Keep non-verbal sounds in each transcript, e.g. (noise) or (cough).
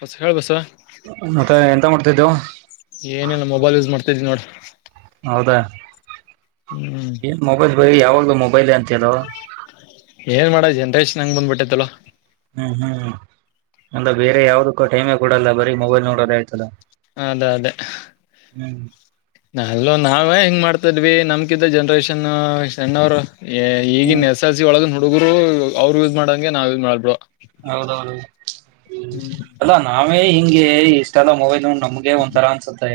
ಬಸ ಹೇಳೇಳ್ ಬಸ ಮತ್ತೆ ಎಂತ ಮಾಡ್ತಿದ್ದೆವು ಏನೇನು ಮೊಬೈಲ್ ಯೂಸ್ ಮಾಡ್ತಿದ್ ನೋಡ ಹೌದಾ ಹ್ಮ್ ಏನ್ ಮೊಬೈಲ್ ಬರ ಯಾವಾಗಲ ಮೊಬೈಲ್ ಅಂತೀಯಾಲೋ ಏನ್ ಮಾಡೋ ಜನ್ರೇಷನ್ ಹಂಗಗೆ ಬಂದ್ಬಿಟ್ಟೈತ್ತಲ್ ಹ್ಮ್ ಹ್ಮ್ ಒಂದ ಬೇರೆ ಯಾವ್ದಕ್ಕ ಟೈಮೇ ಕೊಡಲ್ಲ ಬರೀ ಮೊಬೈಲ್ ನೋಡೋ ಆಯ್ತಲ್ಲ ಅದೇ ಅದೇ ಹ್ಮ್ ನಲ್ಲು ನಾವೇ ಹೆಂಗ್ ಮಾಡ್ತ ನಮ್ಕಿದ್ದ ಜನರೇಷನ್ ಸಣ್ಣವರು ಹ್ಮ್ ಈಗನ್ ಎಸ್ ಎಲ್ ಸಿ ಒಳಗ ನೋಡ ಹುಡುಗರು ಅವ್ರು ಯೂಸ್ ಮಾಡಂಗೆ ನಾವ್ ಯೂಸ್ ಮಾಡ್ಬು ಹೌದೌದು ಅಲ್ಲಾ ನಾವೇ ಹಿಂಗೆ ಇಷ್ಟ ಎಲ್ಲ ಮೊಬೈಲ್ ನಮ್ಗೆ ಒಂ ತರ ಅನ್ಸುತ್ತೆ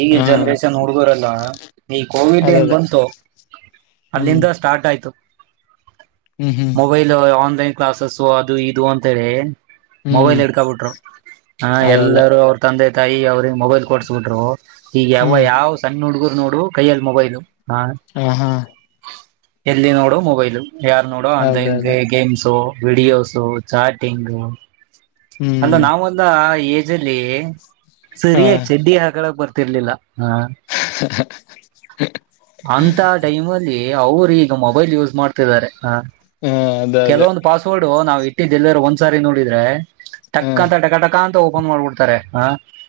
ಈಗ ಹಾ ಜನ್ರೇಷನ್ ಹುಡ್ಗರಲ್ಲ ಈ ಕೋವಿಡ್ ಅದ ಏನ್ ಅದೇ ಬಂತು ಹ್ಮ್ ಅಲ್ಲಿಂದ ಸ್ಟಾರ್ಟ್ ಆಯ್ತು ಹ್ಮ್ ಹ್ಮ್ ಮೊಬೈಲ್ ಆನ್ಲೈನ್ ಕ್ಲಾಸಸು ಅದು ಇದು ಅಂತೇಳಿ ಹ್ಮ್ ಮೊಬೈಲ್ ಹಿಡ್ಕಬಿಟ್ರು ಹ ಅದ ಅದೇ ಎಲ್ಲರೂ ಅವ್ರ ತಂದೆ ತಾಯಿ ಅವ್ರಿಗೆ ಮೊಬೈಲ್ ಕೊಡ್ಸ್ಬಿಟ್ರು ಈಗ ಯಾವ್ ಹ್ಮ್ ಯಾವ್ ಸಣ್ಣ ಹುಡ್ಗುರು ನೋಡು ಕೈಯಲ್ಲಿ ಮೊಬೈಲು ಹ ಹಾ ಹಾ ಎಲ್ಲಿ ನೋಡು ಮೊಬೈಲು ಯಾರ್ ನೋಡು ಅದ ಆನ್ಲೈನ್ಗೆ ಅದೇ ಗೇಮ್ಸ ವಿಡಿಯೋಸು ಚಾಟಿಂಗು ಹ್ಮ್ ಅಂದ ನಾವ ಒಂದ ಏಜ್ ಅಲ್ಲಿ ಹ ಸರಿಯ ಹ ಚೆಡ್ಡ ಹಾಕಳಕ್ ಬರ್ತಿರ್ಲಿಲ್ಲ ಹಾ ಅಂತ ಟೈಮ್ ಅಲ್ಲಿ ಅವರು ಈಗ ಮೊಬೈಲ್ ಯೂಸ್ ಮಾಡ್ತಿದ್ದಾರೆ ಅದ ಅದೇ ಕೆಲವೊಂದು ಪಾಸ್ವರ್ಡ್ ನಾವ್ ಇಟ್ಟಿದ್ದ ಎಲ್ಲಿರು ಒಂದ್ಸಾರಿ ನೋಡಿದ್ರೆ ಹ ಟಕ್ಕ ಅಂತ ಟಕಾ ಟಕ ಅಂತ ಓಪನ್ ಮಾಡ್ಬಿಡ್ತಾರೆ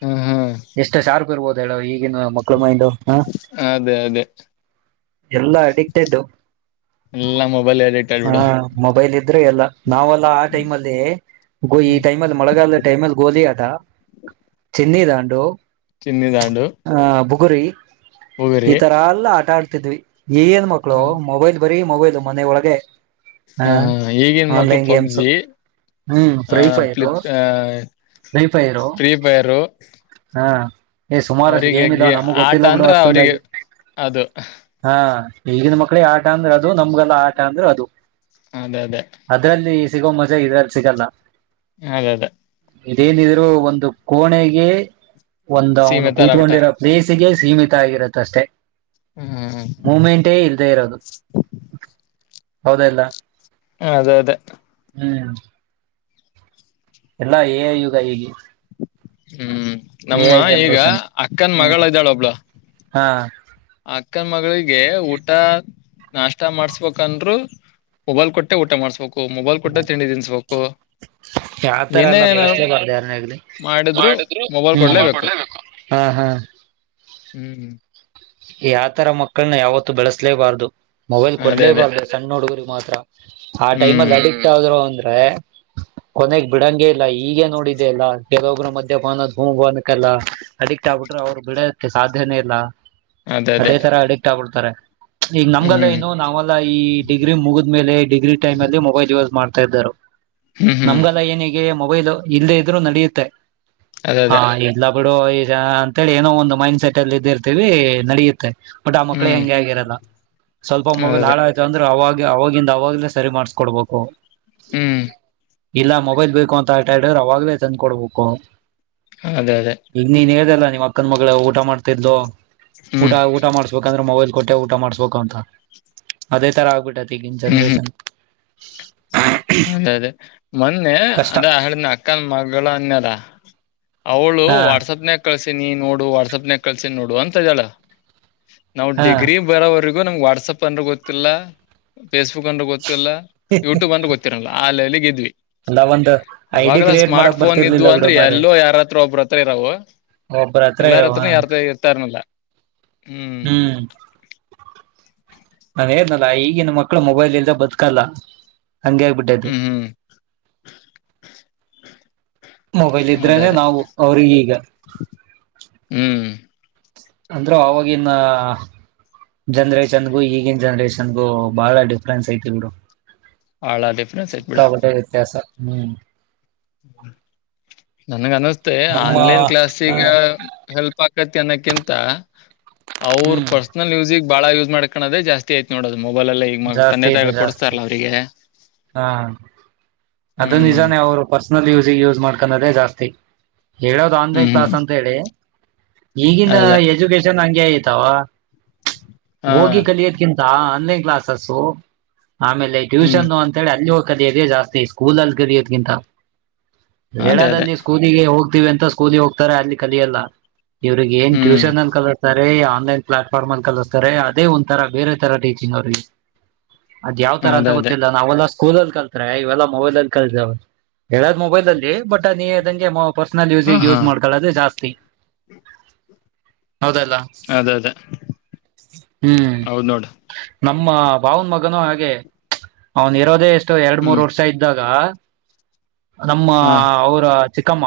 ಹ ಹಾ ಎಷ್ಟು ಸಾರಪ್ ಇರ್ಬೋದು ಹೇಳ ಈಗ ಮಕ್ಕಳು ಮೈಂಡು ಅದೇ ಅದೇ ಎಲ್ಲಾ ಅಡಿಕ್ಟೆಡ್ ಎಲ್ಲಾ ಮೊಬೈಲ್ ಎಡಿಕ್ಟ್ ಹಾ ಆಗ್ಬಿಡು ಮೊಬೈಲ್ ಇದ್ರೆ ಎಲ್ಲ ನಾವೆಲ್ಲಾ ಆ ಟೈಮ್ ಅಲ್ಲಿ ಗೋ ಈ ಹ್ಮ್ ಟೈಮ್ಲ್ಲಿ ಮಳಗಾಲ ಟೈಮಲ್ಲಿ ಗೋಲಿ ಆದ ಚೀನಿಧಡ್ ಚಿನ್ನಿದಾಂಡು ಬುಗುರಿ ಬುಗುರಿ ಇತರಲ್ ಆಟಟ ಏನ್ ಹ ಮಕ್ಕಳು ಮೊಬೈಲ್ ಬರೀ ಮೊಬೈಲ್ ಮನೆ ಒಳಗೆ ಹ ಈಗಿನ ಮಕ್ಳು ಆನ್ಲೈನ್ ಗೇಮ್ಸ್ ಪಬ್ಜಿ ಹ್ಮ್ ಆ free fire flip free fire free fire ಹಾ ಈ ಸುಮಾರು ಅಷ್ಟಿಗೆ ಅವರಿಗೆ ಮ ಇದಾವ ಗ ನಮ್ಗೆ ಆಟ ಗೊತ್ತಿಲ್ಲಪಡ ಅಂದ್ರ ಅವ್ರಿಗೆ ಅಷ್ಟಂದಾಗಿ ಅದು ಹಾ ಈಗಿನ ಮಕ್ಕಳಿಗೆ ಆಟ ಅಂದ್ರೆ ಅದು ನಮ್ಗೆಲ್ಲ ಆಟ ಅಂದ್ರೆ ಅದು ಅದೇ ಅದೇ ಅದ್ರಲ್ಲಿ ಸಿಗೋ ಮಜಾ ಇದ್ರಲ್ಲಿ ಸಿಗಲ್ಲ ಅದ ಅದೇ ಇದೇನಿದ್ರು ಒಂದು ಕೋಣೆಗೆ ಒಂದು ಅವನು ಸೀಮಿತರ ಆಗ್ಬಿಟ್ಟಾರ ಕೂತ್ಕೊಂಡಿರೋ ಪ್ಲೇಸ್ಗೆ ಸೀಮಿತ ಆಗಿರುತ್ತ ಅಷ್ಟೇ ಹ್ಮ್ ಮೂಮೆಂಟೇ ಇಲ್ದೆೇ ಇರೋದು ಹೌದಲ್ಲ ಅದೇ ಅದೇ ಹ್ಮ್ ಎಲ್ಲ ಈಗ ಹೇಗ ಹ್ಮ್ ನಮ್ಮ ಈಗ ಅಕ್ಕನ್ ಹ್ಮ್ ಮಗಳ್ ಇದ್ದಾಳ್ ಒಬ್ಳ. ಹಾ ಅಕ್ಕನ್ ಮಗ್ಳಿಗೆ ಊಟ ನಾಷ್ಟ ಮಾಡ್ಸ್ಬೇಕಂದ್ರು. ಮೊಬೈಲ್ ಕೊಟ್ಟೆ ಊಟ ಮಾಡ್ಸ್ಬೇಕು ಮೊಬೈಲ್ ಕೊಟ್ಟೆ ತಿಂಡಿ ತಿನ್ಸಬೇಕು. ಯಾ ತರ ಎಲ್ಲ ಬೆಳಸಲೇಬಾರ್ದ ಯಾರನೇ ಆಗ್ಲಿ. ಮಾಡಿದ್ರು ಮೊಬೈಲ್ ಕೊಡ್ಲೆ ಬೇಕು ಹಾ ಹಾ. ಹ್ಮ್ ಹ್ಮ್ ಯಾತರ ಮಕ್ಕಳ್ನ ಯಾವತ್ತು ಬೆಳಸ್ಲೆಬರ್ದು ಮೊಬೈಲ್ ಅದೇ ಅದೇ ಕೊಡ್ಲೇಬಾರ್ದು ಸಣ್ಣ ಹುಡುಗ್ರಿಗ್ ಮಾತ್ರ. ಆ ಹ್ಮ್ ಟೈಮಗ್ ಅಡಿಕ್ಟ್ ಆದ್ರು ಅಂದ್ರೆ. ಕೊನೆಗ್ ಬಿಡಂಗೆ ಇಲ್ಲ ಈಗ ನೋಡಿದೆ ಇಲ್ಲ ಕೆಲವೊಬ್ರು ಮಧ್ಯಪಾನ ದೂಮಪಾನಕ್ಕಲ್ಲ ಅಡಿ ಅಡಿಕ್ಟ್ ಆಗ್ಬಿಟ್ರೆ ಅವ್ರು ಬಿಡಕ್ ಸಾಧ್ಯನೇ ಇಲ್ಲ ಅದೇ ತರ ಅಡಿಕ್ಟ್ ಆಗ್ಬಿಡ್ತಾರೆ. ಈಗ ನಮ್ಗಲ್ಲ ಹ್ಮ್ ಏನು ನಾವೆಲ್ಲಾ ಈ ಡಿಗ್ರಿ ಮುಗಿದ್ ಮೇಲೆ ಡಿಗ್ರಿಟೈಮ್ ಅಲ್ಲಿ ಮೊಬೈಲ್ ಯೂಸ್ ಮಾಡ್ - ಹ್ಮ್ - ಹ್ಮ್ ನಮ್ಗೆಲ್ಲ ಏನಿಗೆ ಮೊಬೈಲು ಇಲ್ದೆೇ ಇದ್ರು ನಡ್ಯುತ್ತೆ. ಅದೇ ಹಾ ಅದೇ ಇಲ್ಲಾ ಬಿಡು ಈಗ ಅಂತೇಳಿ ಏನೋ ಒಂದು ಮೈಂಡ್ ಸೆಟ್ ಅಲ್ಲಿ ಇದ್ದಿರ್ತೀವಿ. ನಡೆಯುತ್ತೆ ಬಟ್ ಆ ಮಕ್ಳೇ ಹ್ಮ್ ಹೆಂಗೆ ಆಗಿರಲ್ಲ ಸ್ವಲ್ಪ ಅದೇ ಮೊಬೈಲ್ ಅದೇ ಹಾಳಾಯ್ತು ಅಂದ್ರೆ ಅವಾಗ್. ಅವಾಗಿಂದ ಅವಾಗ್ಲೇ ಸರಿ ಮಾಡ್ಸ್ಕೊಡ್ಬೇಕು. ಹ್ಮ್ ಇಲ್ಲ ಮೊಬೈಲ್ ಬೇಕು ಅಂತ ಆಟ ಇಡುದ್ರೆ ಅವಾಗ್ಲೇ ತಂದ್ ಕೊಡ್ಬೇಕು. ಅದೇ ಅದೇ ಈಗ್ ನೀನ್ ಹೇಳ್ದಲ್ಲ ನೀಮ್ ಅಕ್ಕನ್ ಮಗ್ಳು ಊಟ ಮಾಡ್ತಿದ್ಲು. ಊಟ ಹ್ಮ್ ಊಟ ಮಾಡಸ್ಬೇಕಂದ್ರೆ ಮೊಬೈಲ್ ಕೊಟ್ಟೆ ಊಟ ಮಾಡಸ್ಬೇಕು ಅಂತ ಅದೇ ತರ ಆಗ್ಬಿಟ್ಟೈತಿ. ಈಗಿನ್ ಹ್ಮ್ ಹ್ಮ್ ಜನ್ರೇಷನ್. ಅದೇ ಅದೇ ಮೊನ್ನೆ ಕಷ್ಟ ಅದ ಹಳಿನ ಅಕ್ಕನ್ ಮಗ್ಳು ಅಂದ್ಯಲ್ಲ. ಅವ್ಳು ಹಾ ವಾಟ್ಸಪ್ ನಾಗ್ ಕಳ್ಸಿನಿ ನೋಡು ವಾಟ್ಸಪ್ ನಾಗ್ ಕಳ್ಸಿನಿ ನೋಡು ಅಂತ್ ಇದಳ. ನಾವು ಹಾ ಡಿಗ್ರಿ ಬರೋವರ್ಗೂ ನಂಗ್ ವಾಟ್ಸಪ್ ಅಂದ್ರೆ ಗೊತ್ತಿಲ್ಲ ಫೇಸ್ಬುಕ್ ಅಂದ್ರ ಗೊತ್ತ ಗೊತ್ತಿಲ್ಲ ಯೂಟ್ಯೂಬ್ ಅಂದ್ರ ಗೊತ್ತಿರಲ್ಲ ಆ ಲೆವೆಲ್ಗ್ ಇದ್ವಿ. ಅಲ್ಲ ಒಂದು ಐಡಿ ಅವಾಗೆಲ್ಲ ಕ್ರಿಯೇಟ್ ಸ್ಮಾರ್ಟ್ ಮಾಡಕ್ ಫೋನ್ ಬರ್ತಿರ್ಲಿಲ್ಲ ಇದ್ವು ಬಿಡು ಅಂದ್ರೆ ಮಾರಾಯ ಎಲ್ಲೋ ಯಾರತ್ರ ಒಬ್ರ ಹತ್ರ ಇರವು. ಒಬ್ಬರ ಹತ್ರ ಎಲ್ಲಾರ ಇರವ ಹತ್ರಾನು ಯಾರ್ ಇರ್ತನಲ್ಲ. ಹ್ಮ್ ನಾನ್ ಹೇಳ್ದ್ ನಲ್ಲ ಈಗಿನ್ ಮಕ್ಳು ಮೊಬೈಲ್ ಇಲ್ದೆ ಬದ್ಕಲ್ಲ. ಅಂಗೇ ಆಗ್ಬಿಟ್ಟದ್ದೆ. ಹ್ಮ್ ಹ್ಮ್ ಮೊಬೈಲ್ ಅದೇ ಇದ್ರನೆ ಅದೇ ನಾವು ಅವ್ರಿಗಿಗ. ಹ್ಮ್ ಅಂದ್ರೆ ಅವಾಗಿನ್ನ ಜನ್ರೇಷನ್ಗು ಈಗಿನ ಜನ್ರೇಷನ್ಗು ಬಾಳ ಡಿಫ್ರೆನ್ಸ್ ಐತಿ ಬಿಡು. ಭಾಳ ಡಿಫ್ರೆನ್ಸ್ ಐತ್ ಬಿಡು ಸಿಕ್ಕಾ ಪಟ್ಟೆ ವ್ಯತ್ಯಾಸ ಹ್ಮ್. (inaudible) ನನ್ಗ ಅನಸ್ತೆ ನಮ್ಮ ಆನ್ಲೈನ್ ಹ ಕ್ಲಾಾಸಗ ಹೆಲ್ಪ್ ಆಕತಿ ಅನ್ನ ಕಿಂತ ಅವ್ರ ಹ್ಮ್ ಪರ್ಸನಲ್ ಯುಸಿಗ್ ಬಾಳ ಯೂಸ್ ಮಾಡ್ಕಣದೇ ಜಾಸ್ತಿ ಆಯ್ತ್ ನೋಡು. ಮೊಬೈಲೆಲ್ಲಾ ಈಗ ಮ ಜಾಸ್ತಿ ತಂದೆ ಇದೆ ತಾಯಿ ಜಾಸ್ತಿ ಕೊಡ್ಸ್ತಾರಲ್ಲ ಇದೆ ಅವರಿಗೆ. ಹಾ ಅದು ಹ್ಮ್ ನಿಜಾನೇ ಅವ್ರು ಪರ್ಸನಲ್ ಯುಸಿಗ್ ಯೂಸ್ ಮಾಡ್ಕದೇ ಜಾಸ್ತಿ. ಹೇಳದು ಆನ್ಲೈನ್ ಹ್ಮ್ ಕ್ಲಾಸ್ ಹ್ಮ್ ಅಂತ್ ಹೇಳಿ. ಈಗಿನ ಅದೇ ಎಜುಕೇಶನ್ ಹಂಗೆ ಐತಾವ ಹಾ ಹೋಗಿ ಕಲಿಯೋದ್ಕಿಂತ ಆನ್ಲೈನ್ ಕ್ಲಾಸಸ್ಸು ಆಮೇಲೆ ಹ್ಮ್ ಟ್ಯೂಷನ್ ಅಂ ಅಲ್ಲಿ ಹೋಗ್ ಕಲ್ಯದೆ ಜಾಸ್ತಿ ಸ್ಕೂಲ್ ಅಲ್ಲಿ ಕಲ್ಯೋದ್ಕಿಂತ ಅದೇ ಅದೇ ಹೇಳೋದಲ್ಲಿ ಸ್ಕೂಲಿಗೆ ಹೋ ವಿ ಅಂತ ಸ್ಕೂಲ್ ಹೋಗ್ತಾರೆ ಅಲ್ಲಿ ಕಲ್ಯಲ್ಲ ಇವ್ರಿಗೆ ಏನ್ ಹ್ಮ್ ಟ್ಯೂಷನ್ ಅಲ್ಲಿ ಕಲಿಸ್ತಾರೆ ಅ ಆನ್ಲೈನ್ ಪ್ಲಾಟ್ಫಾರ್ಮ್ ಅಲ್ಲಿ ಕಲಿಸ್ತಾರೆ ಅದೇ ಒಂ ತರ ಬೇರೆ ತರ ಟೀಚಿಂಗ್ ಅವ್ರರಿಗೆ. ಅದ್ ಯಾವ್ ತರ ಅದ ಅಂತ ಅದೇ ಗೊತ್ತಿಲ್ಲ ನಾವೆಲ್ಲಾ ಸ್ಕೂಲ್ ಅಲ್ಲಿ ಕಲ್ತ್ರೆ ಇವೆಲ್ಲಾ ಮೊಬೈಲ ಅಲ್ಲಿ ಕಲ್ತವ. ಹೇಳದ್ ಮೊಬೈಲ್ ಅಲ್ಲಿ ಬಟ್ ನೀ ಇಳ್ದಂಗೆ ಪರ್ಸನಲ್ ಹಾ ಯೂಸಸಿಗ್ ಹಾ ಯೂಸ್ ಮಾಡ್ಕೊಳ್ಳದೆ ಜಾಸ್ತಿ. ಹೌದಲ್ಲ ಅದ ಅದೇ ಹ್ಮ್ ನಾ ಹೌದ್ ನೋಡು ನಮ್ಮ ಭಾವನ್ ಮಗನು ಹಾಗೆ ಅವ್ನು ಇರೋದೇ ಎಷ್ಟೋ ಎರಡ್ ಮೂರ್ ಹ್ಮ್ ವರ್ಷ ಇದ್ದಾಗ. ನಮ್ಮ ಹಾ ಅವ್ರ ಚಿಕ್ಕಮ್ಮ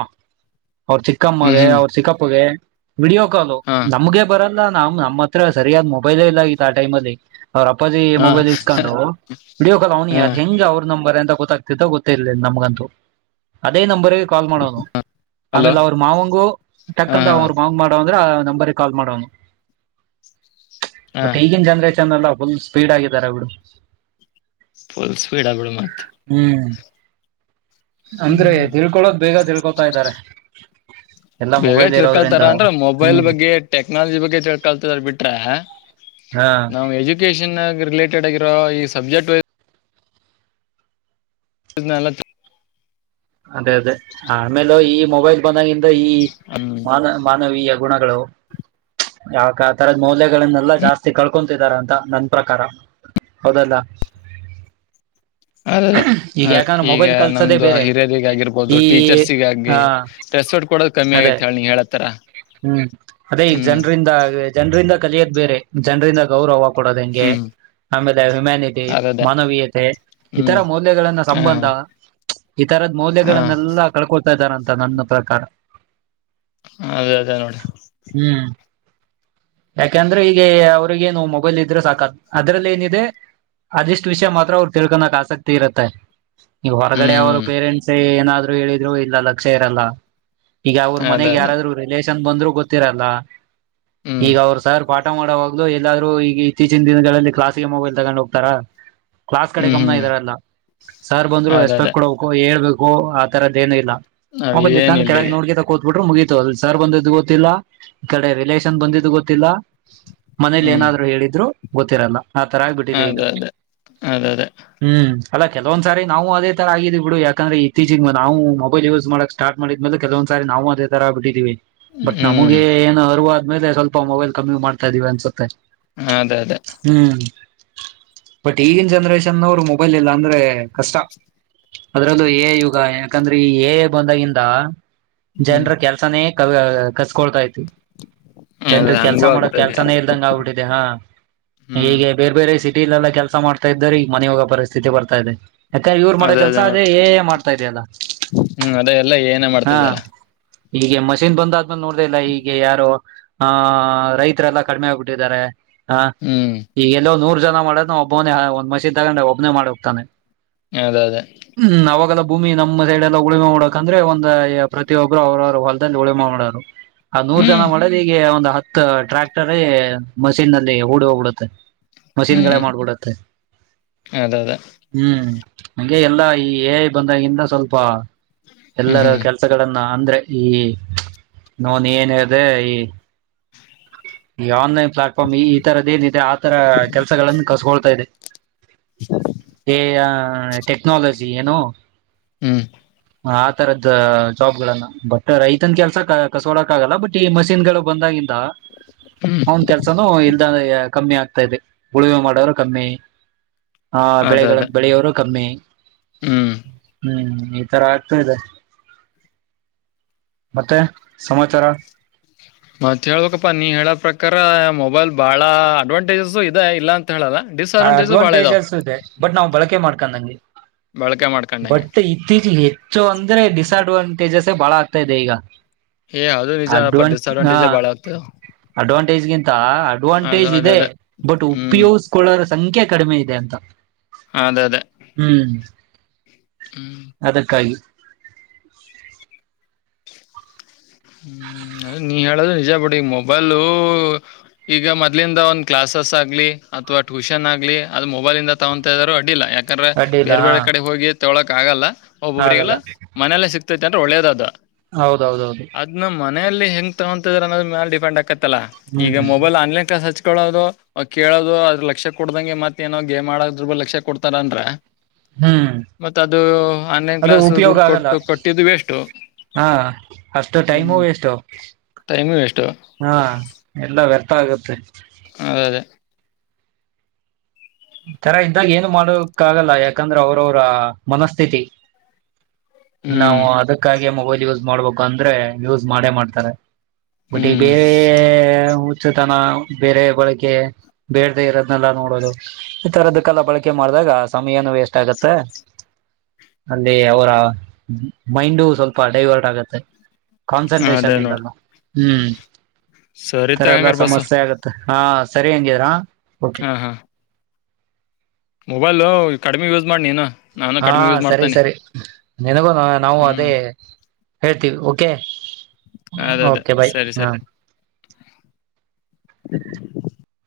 ಅವ್ರ್ ಹ್ಮ್ ಚಿಕ್ಕಮ್ಮಗೆ ಹ್ಮ್ ಅವ್ರ್ ಚಿಕ್ಕಪ್ಪಗೆ. ವಿಡಿಯೋ ಕಾಲು ಹಾ ನಮ್ಗೆ ಬರಲ್ಲ ನಾ ಮ್ ನಮ್ಮ ಹತ್ರ ಸರಿಯಾದ್ ಮೊಬೈಲೆ ಇಲ್ಲ ಇಂತ ಟೈಮ್ ಅಲ್ಲಿ. ಅವ್ರ ಅಪ್ಪಾಜಿ ಹಾ ಮೊಬೈಲ್ ಇಸ್ಕೊಂಡು ವಿಡಿಯೋ ಕಾ ಅವನಿ ಹಾ ಅದ್ ಹೆಂಗ ಅವ್ರ ನಂಬರ್ ಅಂತ ಗೊತ್ತಾಗ್ತದ ಗೊತ್ತೇ ಇರ್ಲಿಲ್ಲ ನಮ್ಗಂತೂ ಅದೇ ನಂಬರ್ ಕಾಲ್ ಮಾಡೋನು ಹಲೋ ಆಮೇಲೆ ಅವ್ರ ಮಾವಂಗ ಹಾ ಟಕ್ಕಂತ ಹಾ ಅವ್ರು ಮಾವಂಗ ಮಾಡೋ ನಂಬರ್ ಕಾಲ್ ಮಾಡ ಹಾ ಬ ಈಗ ಜನ ಲ್ಲ ಫುಲ್ ಸ್ಪೀಡ್ ಆಗಿದ್ದಾರೆ ಅವರು ಫುಲ್ ಸ್ಪೀಡ್ ಆ ಬಿಡ ಮತ್ತ ಅಂದ್ರೆ ಹ್ಮ್ ತಿಳ್ಕೊಳಕ್ ಬೇಗ ತಿಳ್ಕೊತಾ ಇದ್ದಾರೆ ಎಲ್ಲಾ ಬೇಗ ಮೊಬೈಲ್ ತಿಳ್ಕಲ್ತಾರ ಇರೋದ್ರಿಂದ ಅಂದ್ರ ಮೊಬೈಲ್ ಹ್ಮ್ ಬಗ್ಗೆ ಟೆಕ್ನಾಲಜಿ ಬಗ್ಗೆ ತಿಳ್ಕಲ್ತದಾರ ಬಿಟ್ರ ಹಾ ನಾವವು ಎಜುಕೇಶನ್ ಆ ರಿಲೇಟೆಡ್ ಆಗಿರೋ ಈ ಸಬ್ಜೆಕ್ಟ್ ಇ ನಲ್ಲ ಅದೇ ಅದೇ ಆಮೇಲೆ ಈ ಮೊಬೈಲ್ ಬಂದಾಗಿಂದ ಈ ಹ್ಮ್ ಮಾನ ಮಾನವೀಯ ಗುಣಗಳು ಯಾವಕ ಆ ತರದ್ ಮೌಲ್ಯಗಳನ್ನೆಲ್ಲಾ ಜಾಸ್ತಿ ಕಳ್ಕೊಂತಿದಾರ ಅಂತ ನನ್ ಪ್ರಕಾರ ಹೌದಲ್ಲ ಅದ ಈಗ ಅದ ಯಾಕಂದ್ರೆ ಈಗ ಮೊಬೈಲ್ ಕಲ್ಸೋದೇ ನಮ್ದು ಬೇರೆ ಹಿರಯ ಗ ಆಗಿರ್ಬಹುದು ಈ ಟೀಚರ್ಸ್ಗಾಗಿ ಹಾ ರೆಸ್ಪೆಕ್ಟ್ ಕೊಡೋದು ಕಮ್ಮಿ ಅದೇ ಆಗೈ ನೀ ಹೇಳತ್ತರ ಹ್ಮ್ ಅದೇ ಈಗ ಹ್ಮ್ ಜನರಿಂದ ಜನರಿಂದ ಕಲಿಯೋದ್ ಬೇರೆ ಜನರಿಂದ ಗೌರವ ಕೊಡೋದು ಹೆಂಗೆ ಹ್ಮ್ ಆಮೇಲೆ ಹ್ಯುಮ್ಯಾನಿಟಿ ಅದದೇ ಮಾನವೀಯತೆ ಇತರ ಹ್ಮ್ ಮೌಲ್ಯಗಳನ್ನ ಹ ಸಂಬಂಧ ಈ ತರದ್ ಹ ಹ ಮೌಲ್ಯಗಳನ್ನೆಲ್ಲಾ ಕಳ್ಕೊತಾ ಇದ್ದಾರಂತ ನನ್ನ ಪ್ರಕಾರ ಅದೇ ಅದೇ ನೋಡಿ ಯಾಕಂದ್ರೆ ಈಗ ಅವ್ರಿಗ ಏನು ಮೊಬೈಲ್ ಇದ್ರೆ ಸಾಕತ್ ಅದ್ರಲ್ಲಿ ಏನಿದೆ ಅದಿಷ್ಟು ವಿಷಯ ಮಾತ್ರ ಅವರು ತಿಳ್ಕೊಕ್ ಆಸಕ್ತಿ ಇರುತ್ತೆ ನೀವು ಹ್ಮ್ ಹೊರಗಡೆ ಅವರು ಹ್ಮ್ ಪೇರೆಂಟ್ಸ್ ಏನಾದ್ರು ಹೇಳಿದ್ರು ಇಲ್ಲ ಲಕ್ಷ ಇರಲ್ಲ ಈಗ ಅವ್ರ ಅದೇ ಮನೆಗೆ ಅದೇ ಯಾರಾದ್ರರು ನ್ ಬಂದ್ ಗೊತ್ತಿರಲ್ಲ ಹ್ಮ್ ಈಗ ಅವರು ಸರ್ ಪ ಆಊಟ ಮಾಡೋವಾಗ್ಲು ಎಲ್ಲಾರರೂ ಈಗ ಇತ್ತೀಚಿನ ದಿನಗಳಲ್ಲಿ ಕ್ಲಾಸ್ಗೆ ಮೊಬೈಲ್ ತಗೊಂಡ್ ಹೋಗ್ತಾರ ಕ್ಲಾಸ್ ಕಡೆ ಹ್ಮ್ ಗಮನ ಹ್ಮ್ ಇದಾರಲ್ಲಾ ಸರ್ ಬಂದ್ರು ಅದ ಅದೇ ರೆಸ್ಪೆಕ್ಟ್ ಕೊಡಬೇಕು ಹೇಳ್ಬೇಕು ಆ ತರದ ಏನು ಇಲ್ಲ ನಾವ್ ಆಬ ಏನ್ ಕೆಳ ಇಲ್ಲಿಗೆ ನೋಡ್ಗೆ ತೋತ ಬಿಟ್ರೆ ಮುಗೀತು ಅಲ್ಲಿ ಸಾರ್ ಬಂದಿದು ಗೊತ್ತಿಲ್ಲ ಈ ಕಡೆ ರಿಲೇಷನ್ ಬಂದಿದ್ದ್ ಗೊತ್ತಿಲ್ಲ ಮನೇಲಿ ಹ್ಮ್ ಏನಾದ್ರು ಹೇಳಿದ್ರು ಗೊತ್ತಿರಲ್ಲ ಆ ತರ ಆಗ್ಬಿಟ್ಟಿದೆ ಈಗ ಅದ ಅದೇ ಅದ ಅದೇ ಹ್ಮ್ ಅಲ್ಲ ಕೆಲವಂದ್ ಸಾರಿ ನಾವು ಅದೇ ತರ ಆಗ್ವಿ ಬಿಡು ಯಾಕ್ರೆ ಇತ್ತೀಚಿಗೆ ನಾವು ಮೊಬೈಲ್ ಯೂಸ್ ಮಾಡಕ್ ಸ್ಟಾರ್ಟ ಮಾಡಿದ್ಮೇಲೆ ಕೆವೊಂದ ಸ ನಾವು ಅದ ತರ ಬಿಟ್ಟಿದೀವಿ ಬಟ್ ಹ್ಮ್ ನಮಗೆ ಏನು ಅರ್ವಾದ್ಮೇಲೆ ಸ್ವಲ್ಪ ಮೊಬೈಲ್ ಕಮ್ಮಿ ಮಾಡ್ತಾ ಇದೀವಿ ಅನ್ಸುತ್ತೆ ಹ ಅದೇ ಅದೇ ಹ್ಮ್ ಬಟ್ ಈಗಿನ ಜನ್ರೇಷನ್ ಅವರು ಮೊಬೈಲ್ ಇಲ್ಲ ಅಂದ್ರೆ ಕಷ್ಟ ಅದ್ರಲ್ಲೂ ಏ ಯುಗ ಯಾಕಂದ್ರೆ ಈ ಏ ಬಂದಾಗಿಂದ ಹ್ಮ್ ಜನರ ಕೆಲ್ಸನೇ ಕಸ್ಕೊಳ್ತಾ ಇ ಅದ ಜನ್ರ ಕೆಲ್ಸ ಹಂಗೂ ಮಾಡಕ್ ಆಗ್ತದೆ ಕೆಲ್ಸಾನೇ ಇರ್ದಂಗ ಆಗ್ಬಿಟ್ಟಿದೆ ಹಾ ಹ್ಮ್ ಹೀಗೆ ಬೇರೆ ಬೇರೆ ಸಿ ಇಲ್ಲ ಕೆಲಸ ಮಾಡ್ತಾ ಇ ಅದೇ ಅದೇ ನೋಡು ಹ್ಮ್ ಅದೇ ಎಲ್ಲ ಏನೇ ಮಾಡ್ತಿದ್ದ್ಯಲ್ಲ ಈಗೆ ಮಷೀನ್ ಬಂದ ಆದ್ಮೇ ನೋಡ್ದಲ್ಲ ಈೀಗೆ ಯಾರು ಆ ರೈತರೆಲ್ಲ ಕಡಿಮೆ ಆಗ್ಬಿಟ್ಟಿದ್ದಾರೆ ಹ ಹ್ಮ್ ಈ ಎಲ್ಲೋ ನೂರು ಜ ಮಾಡ ನಾ ಒಬ್ಬನ ಒಂದ ಮಶೀನ್ ತಗೊಂಡು ಒಬ್ಬನೇ ಮಾಡ ಹೋಗ್ತಾನೆ ಅದ ಅದ ಹ್ಮ ಅವಾಗೆಲ್ಲ ಭೂಮಿ ನಮ್ಮ ಸೈಡ್ ಎಲ್ಲ ಉಳಿಮ ಮಾಡಡಕ ಅಂದ್ರೆ ಒಂದ ಪ್ರತಿಯೊಬ್ಬರು ಅವ್ರವ್ರ ಹೊಲ್ದಲ್ಲಿ ಉಳಿಮೇ ಮಾಡೋರು ಆ ನೂರ್ ಜನ ಹ್ಮ್ ಮಾಡ್ರ ಈಗ ಒಂದು ಹತ್ ಟ್ರ್ಯಾಕ್ಟರ್ ಮಷೀನ್ಲ್ಲಿ ಹೂಡಿ ಹೋಗ್ಬಿಡುತ್ತೆ ಮಷಿನ್ಗಳೇ ಮಾಡ್ಬಿಡತ್ತೆ ಅದೌದ ನಂಗೆ ಎಲ್ಲಾ ಈ ಏ ಬಂದಾಗಿಂದ ಸ್ವಲ್ಪ ಹ್ಮ್ ಎಲ್ಲರ ಹ್ಮ್ ಕೆಲ್ಸಗಳ ಅಂದ್ರೆ ಈ ನೋನ್ ಏನ್ದೆ ಈ ಈ ಆನ್ಲೈನ್ ಪ್ಲಾಟ್ಫಾರ್ ಈ ತರದ ಏನ್ ಆತರ ಕೆಲಸಗಳನ್ನು ಕಸಕೊಳ್ತಾ ಇದೆ ಟೆಕ್ನಾಲಜಿ ಏನೋ ಹ್ಮ್ ಆ ತರದ ಜಾಬ್ ಗಳನ್ನ ಬಟ್ ರೈತನ್ ಕೆಲ್ಸ ಕಸಕೊಳ್ಳೋಕೆ ಆಗಲ್ಲ ಬಟ್ ಈ ಮಷಿನ್ ಗಳು ಬಂದಾಗಿಂದ ಹ್ಮ್ ಅವನ್ ಕೆಲ್ಸನುೂ ಇಲ್ದ ಕಮ್ಮಿ ಆಗ್ತಾ ಇದೆ ಉಳಿವೆ ಮಾಡೋರು ಕಮ್ಮಿ ಹಾ ಅದ ಬೆಳೆಗಳ ಅದ ಬೆಳೆಯೋರು ಕಮ್ಮಿ ಹ್ಮ್ ಹ್ಮ್ ಈ ತರ ಆಗ್ತಾ ಇದೆ ಮತ್ತೆ ಸಮಾಚಾರ ಮತ್ ಹೇಳ್ಬೇಕಪ್ಪಾ ನೀ ಹೇಳ ಪ್ರಕಾರ ಮೊಬೈಲ್ ಬಾಳ ಅಡ್ವಾಂಟೇಜಸ್ ಇದೆ ಇಲ್ಲಾ ಅಡ್ವಾಂಟೇಜಸ್ ಇದೆ ಬಟ್ ನಾ್ ಬಳಕೆ ಮಾಡ್ವಿ ನಗೆ ಬಳಕೆ ಮಾಡ್ಕೊಂಡಂಗೆ ಬಟ್ ಇತ್ತೀಚಗೆ ಹೆಚ್ಚು ಅಂದ್ರೆ ಡಿಸ್ಅಡ್ವಾಂಟೇಜಸ್ ಬಳಾ ಆಗ್ತಿದೆ ಹೇ ಹೌದು ನಿಜ ಸಅಡ್ವಾಂಟಜೆ ಬಾಳಾಗತ ಅಡ್ವಾಂಟೇಜ್ಗಿಂತ ಅಡ್ವಾಂಟೇಜ್ ಅದ ಇದೆ ಅದ ಬಟ್ ಹ್ಮ್ ಉಪಯೋಗಕ ಸಂಖ್ಯೆ ಕಡಿಮೆ ಇದೆ ಅಂತ ಅದ ಅದ ಹ್ಮ್ ಹ್ಮ್ ಅದಕ್ಕಾಗಿ ಹ್ಮ್ ಅದ ನೀ ಹೇಳದು ನಿಜ ಬಿಡಿ ಈ ಮೊಬೈಲು ಈಗ ಮೊದ್ಲಿಂದ ಒಂದ್ ಕ್ಲಾಸ್ ಸ್ ಆಗ್ಲಿ ಅಥವಾ ಟ್ಯೂಷನ್ ಆಗ್ಲಿ ಅದು ಮೊಬೈಲ್ಂದ ತಗೊಂತ ಇದ್ರು ಅಡಿಲ್ಲ ಯಾಕೆ ಯಾಕಂದ್ರೆ ಅಡ್ಡಿಲ್ಲ ಬೇರ್ ಹಾ ಬೇರೆ ಕಡೆ ಹೋಗಿ ತೊಳೋಕ್ ಆಗಲ್ಲ ಆಗಲ್ಲ ಒಬ್ಬೊಬ್ರಿಗೆಲ್ಲ ಮನೇಲ್ಲೇ ಸಿಕ್ತೈತಿ ಅಂದ್ರೆ ಒಳ್ಳೇದ ಅದು ಹೌದೌದೌದು ಅದ್ ಮನೇಯಲ್ಲಿ ಹೆಂಗ್ ತಗೊತಿದ್ರ ಅನ್ನದ್ರ ಮೇಾಲ ಡಿಪೆಂಡ್ ಆಕತ್ತಲ್ಲ ಹ್ಮ್ ಈಗ ಮೊಬೈಲ್ ಆನ್ಲೈನ್ ಕ್ಲಸ್ ಹಚ್ಚ ಕೊಳ್ಳೋದು ಕೇಳೋದು ಅದ್ರ ಲಕ್ಷ ಕೊಡ್ದಂ ಮತ್ತ ಏನೋ ಗೇಮ್ ಆದ್ರು ಲಕ್ಷ ಕೊಡ್ತಾರ ಅಂದ್ರ ಹ್ಮ್ ಮತ್ತ ಅದು ಆನ್ಲೈನ್ ಅದು ಕ್ಲಾಸ್ ಉಪಯೋಗ ದುಡ್ಡು ಆಗಲ್ಲ ಕೊಟ್ಟು ಕೊಟ್ಟಿದ್ದು ವೆಷ್ಟು ಹಾ ಅಷ್ಟ ಟೈಮು ವೇಸ್ಟ್ ಟೈಮು ವೇಸ್ಟು ಹಾ ಎಲ್ಲ ವ್ಯರ್ಥ ಆಗುತ್ತೆ ಅದೇ ಅದೇ ತರ ಇದ್ದಾಗ ಏನು ಮಾಡಕ್ಕ ಆಗಲ್ಲ ಯಾಕಂದ್ರೆ ಅವ್ರವ್ರ ಮನಸ್ಥಿತಿ ನಾವು ಹ್ಮ್ ಅದಕ್ಕಾಗಿ ಮೊಬೈಲ್ ಯೂಸ್ ಮಾಡ್ಬೇಕು ಅಂದ್ರೆ ಯೂಸ್ ಮಾಡೇ ಮಾಡ್ತಾರೆ ಹ್ಮ್ ಮತ್ತೆ ತನ ಬೇರೆ ಬಳಕಗೆ ಬೇಡದೆ ಇರೋದ್ನೆಲ್ಲ ನೋಡೋದು ಈಥರದ್ದ ಕಲ್ಲ ಬಳಕೆ ಮಾಡ್ದಾಗ ಸಮಯ ಏನು ವೇಸ್ಟ್ ಆಗತ್ತೆ ಅಲ್ಲಿ ಅವರ ಮೈಂಡು ಸ್ವಲ್ಪ ಡೈವರ್ಟ್ ಆಗತ್ತೆ ಹ ಅದೇ ಕಾನ್ಸಂಟ್ರೇಷನ್ ನೋಡ್ ಇಲ್ಲಲ್ಲ ಹ್ಮ್ ಸರಿತ ತಥರ ಎಲ್ಲ ಹಂಗಾರ ಬಸ್ಸು ಸಮಸ್ಯೆ ಆಗತ್ತೆ ಹಾ ಸರಿ ಹಂಗಾರಾ ಹಾ ಹಾ ಮೊಬೈಲು ಕಡಿಮೆ ಯೂಸ್ ಮಾಡಿ ನೀನು ನಾನು ಹಾ ಕಡಿಮೆ ಯೂಸ್ ಸರಿ ಮಾಡ್ತನೆ ಸರಿ ನಿನಗೂ ನಾವು ಅದೇ ಹೇಳ್ತೀವಿ ಓಕೆ ಅದ ಅದೇ ಓಕೆ ಬಾಯ ಸರಿ ಸರಿ ಹಾ